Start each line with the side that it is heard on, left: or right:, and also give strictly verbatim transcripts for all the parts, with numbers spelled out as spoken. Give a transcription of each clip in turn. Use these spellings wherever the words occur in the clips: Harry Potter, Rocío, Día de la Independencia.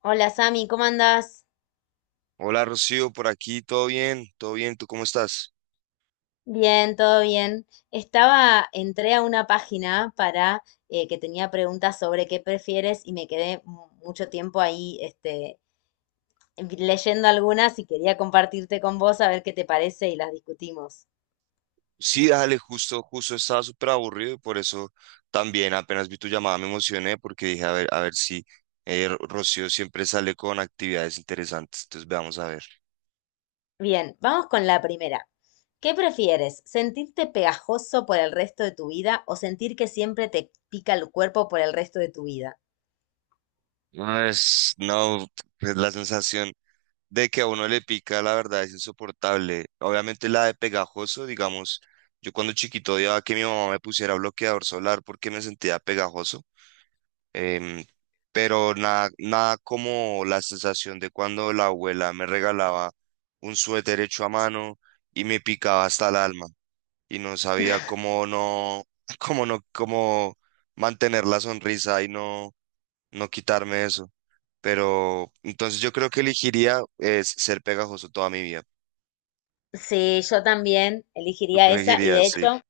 left: Hola Sami, ¿cómo andás?
right: Hola Rocío, por aquí, todo bien, todo bien, ¿tú cómo estás?
left: Bien, todo bien. Estaba, entré a una página para eh, que tenía preguntas sobre qué prefieres y me quedé mu- mucho tiempo ahí, este, leyendo algunas y quería compartirte con vos a ver qué te parece y las discutimos.
right: Sí, dale, justo, justo estaba súper aburrido y por eso también apenas vi tu llamada me emocioné porque dije, a ver, a ver si eh, Ro- Rocío siempre sale con actividades interesantes, entonces veamos a ver.
left: Bien, vamos con la primera. ¿Qué prefieres? ¿Sentirte pegajoso por el resto de tu vida o sentir que siempre te pica el cuerpo por el resto de tu vida?
right: No, es, no, pues la sensación de que a uno le pica, la verdad, es insoportable. Obviamente la de pegajoso, digamos, yo cuando chiquito odiaba que mi mamá me pusiera bloqueador solar porque me sentía pegajoso. em, pero nada, nada como la sensación de cuando la abuela me regalaba un suéter hecho a mano y me picaba hasta el alma y no sabía cómo no, cómo no, cómo mantener la sonrisa y no, no quitarme eso. Pero entonces yo creo que elegiría es ser pegajoso toda mi vida.
left: Sí, yo también
right: ¿Tú qué
left: elegiría esa, y de
right: elegirías? Sí.
left: hecho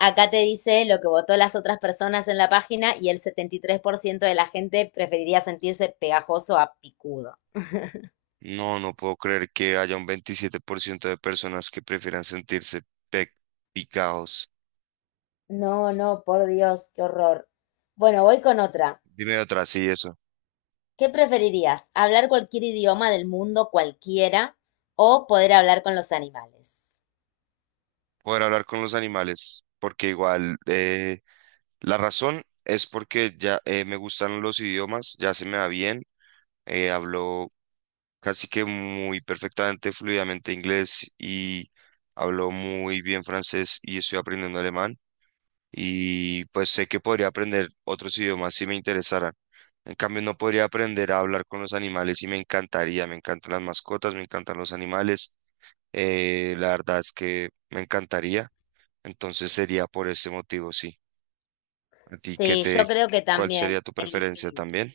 left: acá te dice lo que votó las otras personas en la página, y el setenta y tres por ciento de la gente preferiría sentirse pegajoso a picudo.
right: No, no puedo creer que haya un veintisiete por ciento de personas que prefieran sentirse pe- picados.
left: No, no, por Dios, qué horror. Bueno, voy con otra.
right: Dime otra, sí, eso.
left: ¿Qué preferirías? ¿Hablar cualquier idioma del mundo, cualquiera, o poder hablar con los animales?
right: Poder hablar con los animales, porque igual eh, la razón es porque ya eh, me gustan los idiomas, ya se me da bien, eh, hablo casi que muy perfectamente, fluidamente inglés y hablo muy bien francés y estoy aprendiendo alemán y pues sé que podría aprender otros idiomas si me interesaran. En cambio, no podría aprender a hablar con los animales y me encantaría, me encantan las mascotas, me encantan los animales, eh, la verdad es que me encantaría. Entonces sería por ese motivo, sí. ¿A ti qué
left: Sí, yo
right: te,
left: creo que
right: cuál
left: también
right: sería tu preferencia
left: elegiría.
right: también?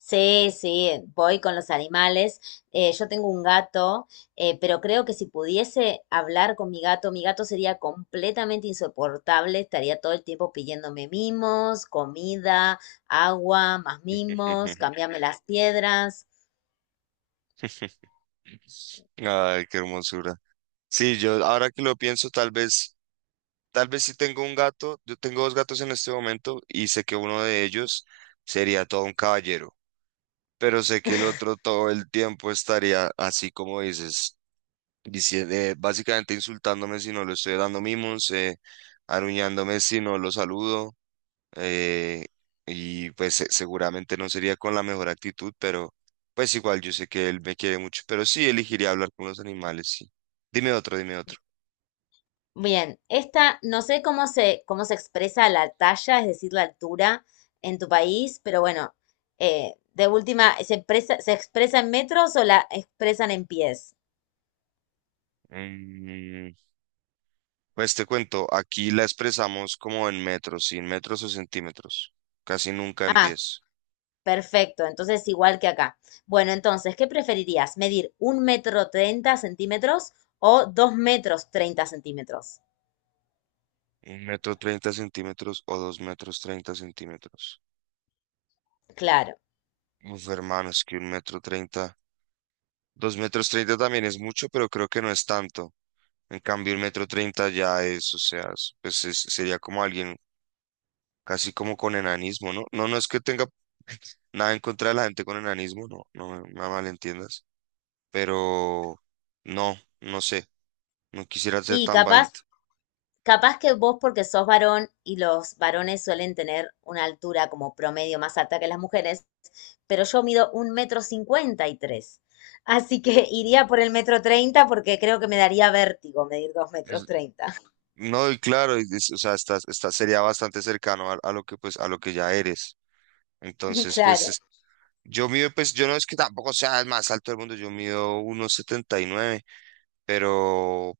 left: Sí, sí, voy con los animales. Eh, yo tengo un gato, eh, pero creo que si pudiese hablar con mi gato, mi gato sería completamente insoportable. Estaría todo el tiempo pidiéndome mimos, comida, agua, más mimos, cambiarme las piedras.
right: Ay, qué hermosura. Sí, yo ahora que lo pienso, tal vez, tal vez si tengo un gato, yo tengo dos gatos en este momento y sé que uno de ellos sería todo un caballero, pero sé que el otro todo el tiempo estaría así como dices, diciendo, básicamente insultándome si no le estoy dando mimos, eh, aruñándome si no lo saludo. eh, y pues se- seguramente no sería con la mejor actitud, pero pues igual yo sé que él me quiere mucho, pero sí elegiría hablar con los animales, sí. Dime otro, dime otro.
left: Bien, esta no sé cómo se, cómo se expresa la talla, es decir, la altura en tu país, pero bueno, eh, de última, ¿se expresa, se expresa en metros o la expresan en pies?
right: Mm, pues te cuento, aquí la expresamos como en metros, sin metros o centímetros. Casi nunca en
left: Ah,
right: pies.
left: perfecto, entonces igual que acá. Bueno, entonces, ¿qué preferirías? ¿Medir un metro treinta centímetros o dos metros treinta centímetros?
right: Un metro treinta centímetros o dos metros treinta centímetros.
left: Claro.
right: Uf, hermano, es que un metro treinta. Dos metros treinta también es mucho, pero creo que no es tanto. En cambio, el metro treinta ya es, o sea, es- pues es- sería como alguien casi como con enanismo, ¿no? No, no es que tenga nada en contra de la gente con enanismo, no, no me, me malentiendas, pero no, no sé, no quisiera ser
left: Y
right: tan
left: capaz,
right: bajito.
left: capaz que vos porque sos varón y los varones suelen tener una altura como promedio más alta que las mujeres, pero yo mido un metro cincuenta y tres. Así que iría por el metro treinta porque creo que me daría vértigo medir dos metros
right: Es-
left: treinta.
right: No, y claro, y es- o sea, estás, estás- sería bastante cercano a, a lo que pues a lo que ya eres. Entonces, pues
left: Claro,
right: es- yo mido, pues yo no es que tampoco sea el más alto del mundo, yo mido uno setenta y nueve, pero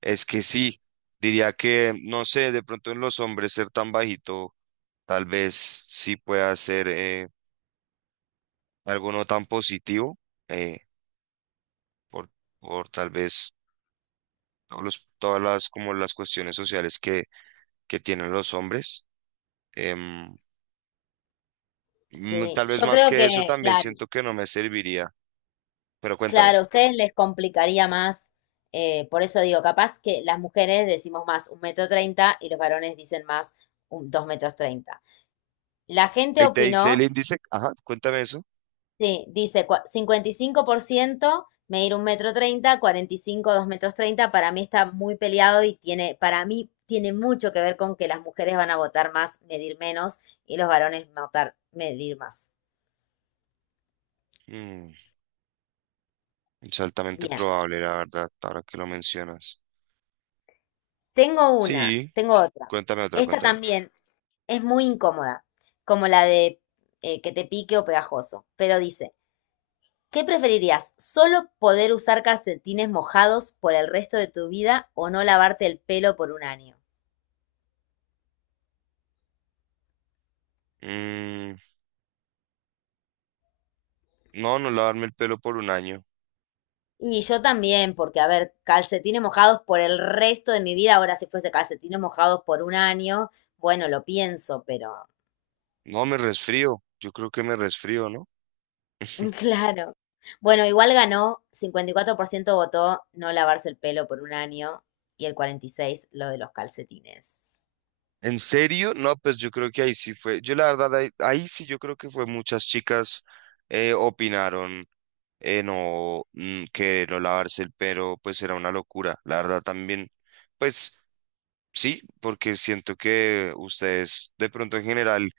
right: es que sí, diría que, no sé, de pronto en los hombres ser tan bajito, tal vez sí pueda ser eh, algo no tan positivo, eh, por, por tal vez todos los- todas las, como las cuestiones sociales que, que tienen los hombres. Em, mm,
left: sí.
right: Tal vez
left: Yo
right: más
left: creo
right: que eso
left: que,
right: también
left: claro,
right: siento que no me serviría, pero cuéntame.
left: claro, a ustedes les complicaría más. Eh, por eso digo, capaz que las mujeres decimos más un metro treinta y los varones dicen más un dos metros treinta. La gente
right: Ahí te dice
left: opinó.
right: el índice, ajá, cuéntame eso.
left: Sí, dice cua- cincuenta y cinco por ciento medir un metro treinta, cuarenta y cinco dos metros treinta. Para mí está muy peleado y tiene, para mí tiene mucho que ver con que las mujeres van a votar más, medir menos, y los varones votar, medir más.
right: Mm, es altamente
left: Bien,
right: probable, la verdad, ahora que lo mencionas.
left: tengo una,
right: Sí,
left: tengo otra.
right: cuéntame otra,
left: Esta
right: cuéntame otra.
left: también es muy incómoda, como la de eh, que te pique o pegajoso, pero dice, ¿qué preferirías? ¿Solo poder usar calcetines mojados por el resto de tu vida o no lavarte el pelo por un año?
right: Mm, No, no lavarme el pelo por un año.
left: Y yo también, porque a ver, calcetines mojados por el resto de mi vida, ahora si fuese calcetines mojados por un año, bueno, lo pienso, pero
right: No, me resfrío. Yo creo que me resfrío, ¿no?
left: claro. Bueno, igual ganó, cincuenta y cuatro por ciento votó no lavarse el pelo por un año y el cuarenta y seis por ciento lo de los calcetines.
right: ¿En serio? No, pues yo creo que ahí sí fue. Yo la verdad, ahí, ahí sí yo creo que fue muchas chicas eh, opinaron eh, no, mm, que no lavarse el pelo, pues era una locura. La verdad también, pues sí, porque siento que ustedes de pronto en general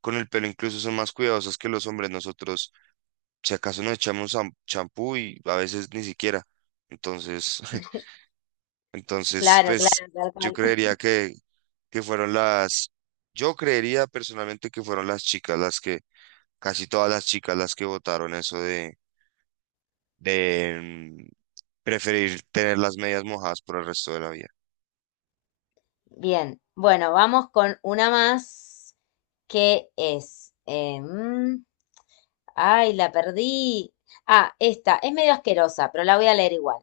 right: con el pelo incluso son más cuidadosos que los hombres. Nosotros, si acaso nos echamos cham- champú y a veces ni siquiera. Entonces, Entonces,
left: Claro,
right: pues
left: claro, tal
right: yo
left: cual.
right: creería que, que fueron las, yo creería personalmente que fueron las chicas las que, casi todas las chicas las que votaron eso de, de mm, preferir tener las medias mojadas por el resto de la vida.
left: Bien, bueno, vamos con una más que es... em, Ay, la perdí. Ah, esta es medio asquerosa, pero la voy a leer igual.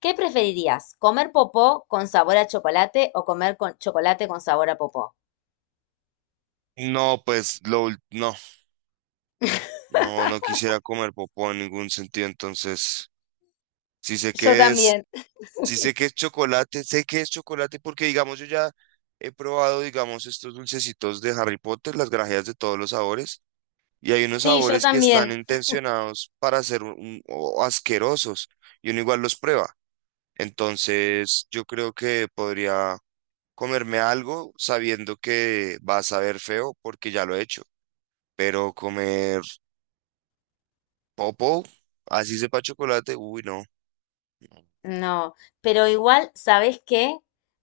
left: ¿Qué preferirías? ¿Comer popó con sabor a chocolate o comer con chocolate con sabor a popó?
right: No, pues lo, ul- no, no, no quisiera comer popó en ningún sentido, entonces, si sé
left: Yo
right: que es,
left: también.
right: si sé que es chocolate, sé que es chocolate porque digamos yo ya he probado, digamos, estos dulcecitos de Harry Potter, las grajeas de todos los sabores. Y hay unos
left: Sí, yo
right: sabores que están
left: también.
right: intencionados para ser un- o asquerosos y uno igual los prueba. Entonces, yo creo que podría comerme algo sabiendo que va a saber feo porque ya lo he hecho. Pero comer popo, así sepa chocolate, uy, no.
left: No, pero igual, ¿sabes qué?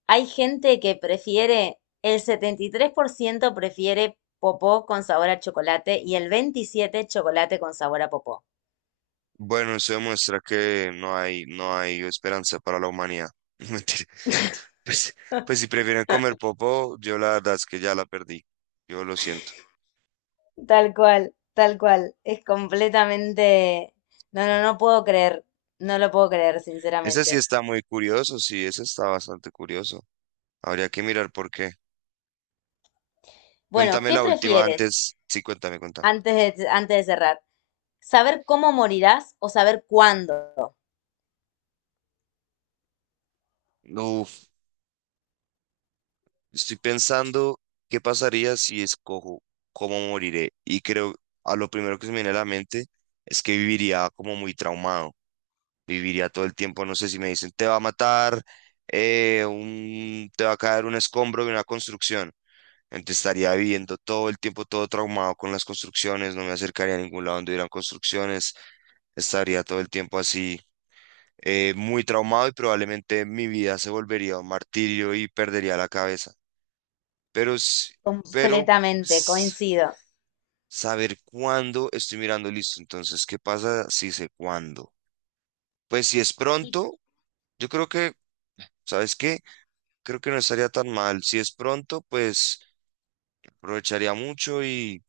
left: Hay gente que prefiere, el setenta y tres por ciento prefiere popó con sabor a chocolate y el veintisiete por ciento chocolate con sabor a popó.
right: Bueno, eso demuestra que no hay, no hay esperanza para la humanidad. Mentira. Pues, pues si prefieren comer popo, yo la verdad es que ya la perdí. Yo lo siento.
left: Tal cual, tal cual. Es completamente... No, no, no puedo creer. No lo puedo creer,
right: Ese sí
left: sinceramente.
right: está muy curioso, sí, ese está bastante curioso. Habría que mirar por qué.
left: Bueno,
right: Cuéntame
left: ¿qué
right: la última
left: prefieres
right: antes. Sí, cuéntame, cuéntame.
left: antes de, antes de cerrar? ¿Saber cómo morirás o saber cuándo?
right: Uf, estoy pensando qué pasaría si escojo cómo moriré. Y creo, a lo primero que se me viene a la mente es que viviría como muy traumado. Viviría todo el tiempo, no sé si me dicen, te va a matar, eh, un, te va a caer un escombro de una construcción. Entonces estaría viviendo todo el tiempo todo traumado con las construcciones, no me acercaría a ningún lado donde hubieran construcciones, estaría todo el tiempo así, eh, muy traumado y probablemente mi vida se volvería un martirio y perdería la cabeza. Pero, s- pero
left: Completamente,
right: s-
left: coincido.
right: Saber cuándo estoy mirando listo. Entonces, ¿qué pasa si sé cuándo? Pues si es
left: Y-
right: pronto, yo creo que, ¿sabes qué? Creo que no estaría tan mal. Si es pronto, pues aprovecharía mucho y,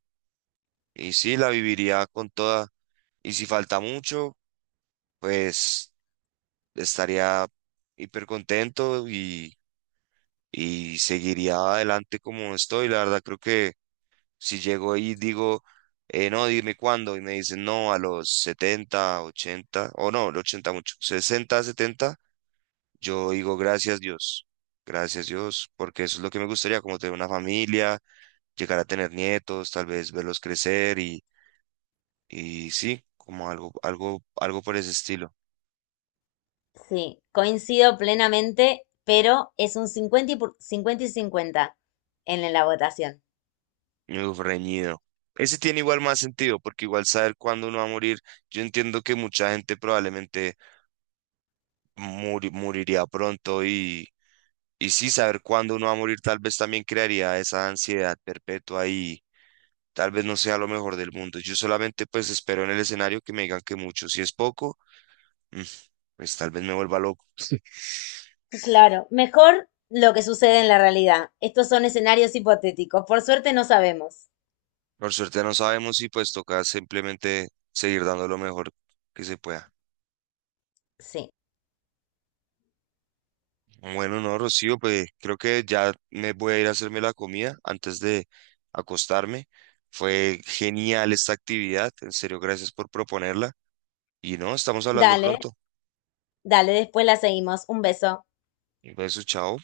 right: y sí, la viviría con toda. Y si falta mucho, pues estaría hiper contento y y seguiría adelante como estoy. La verdad, creo que si llego ahí y digo, eh, no, dime cuándo, y me dicen, no, a los setenta ochenta o no, los ochenta mucho, sesenta setenta, yo digo, gracias Dios, gracias Dios, porque eso es lo que me gustaría, como tener una familia, llegar a tener nietos, tal vez verlos crecer y, y sí, como algo, algo, algo por ese estilo.
left: Sí, coincido plenamente, pero es un cincuenta y, pu- cincuenta y cincuenta en la votación.
right: Uf, reñido. Ese tiene igual más sentido, porque igual saber cuándo uno va a morir, yo entiendo que mucha gente probablemente muri- moriría pronto y, y sí saber cuándo uno va a morir tal vez también crearía esa ansiedad perpetua y tal vez no sea lo mejor del mundo. Yo solamente pues espero en el escenario que me digan que mucho, si es poco, mm, pues tal vez me vuelva loco.
left: Claro, mejor lo que sucede en la realidad. Estos son escenarios hipotéticos. Por suerte no sabemos.
right: Por suerte no sabemos y pues toca simplemente seguir dando lo mejor que se pueda.
left: Sí.
right: Bueno, no, Rocío, pues creo que ya me voy a ir a hacerme la comida antes de acostarme. Fue genial esta actividad, en serio, gracias por proponerla. Y no, estamos hablando
left: Dale,
right: pronto.
left: dale, después la seguimos. Un beso.
right: Un beso, chao.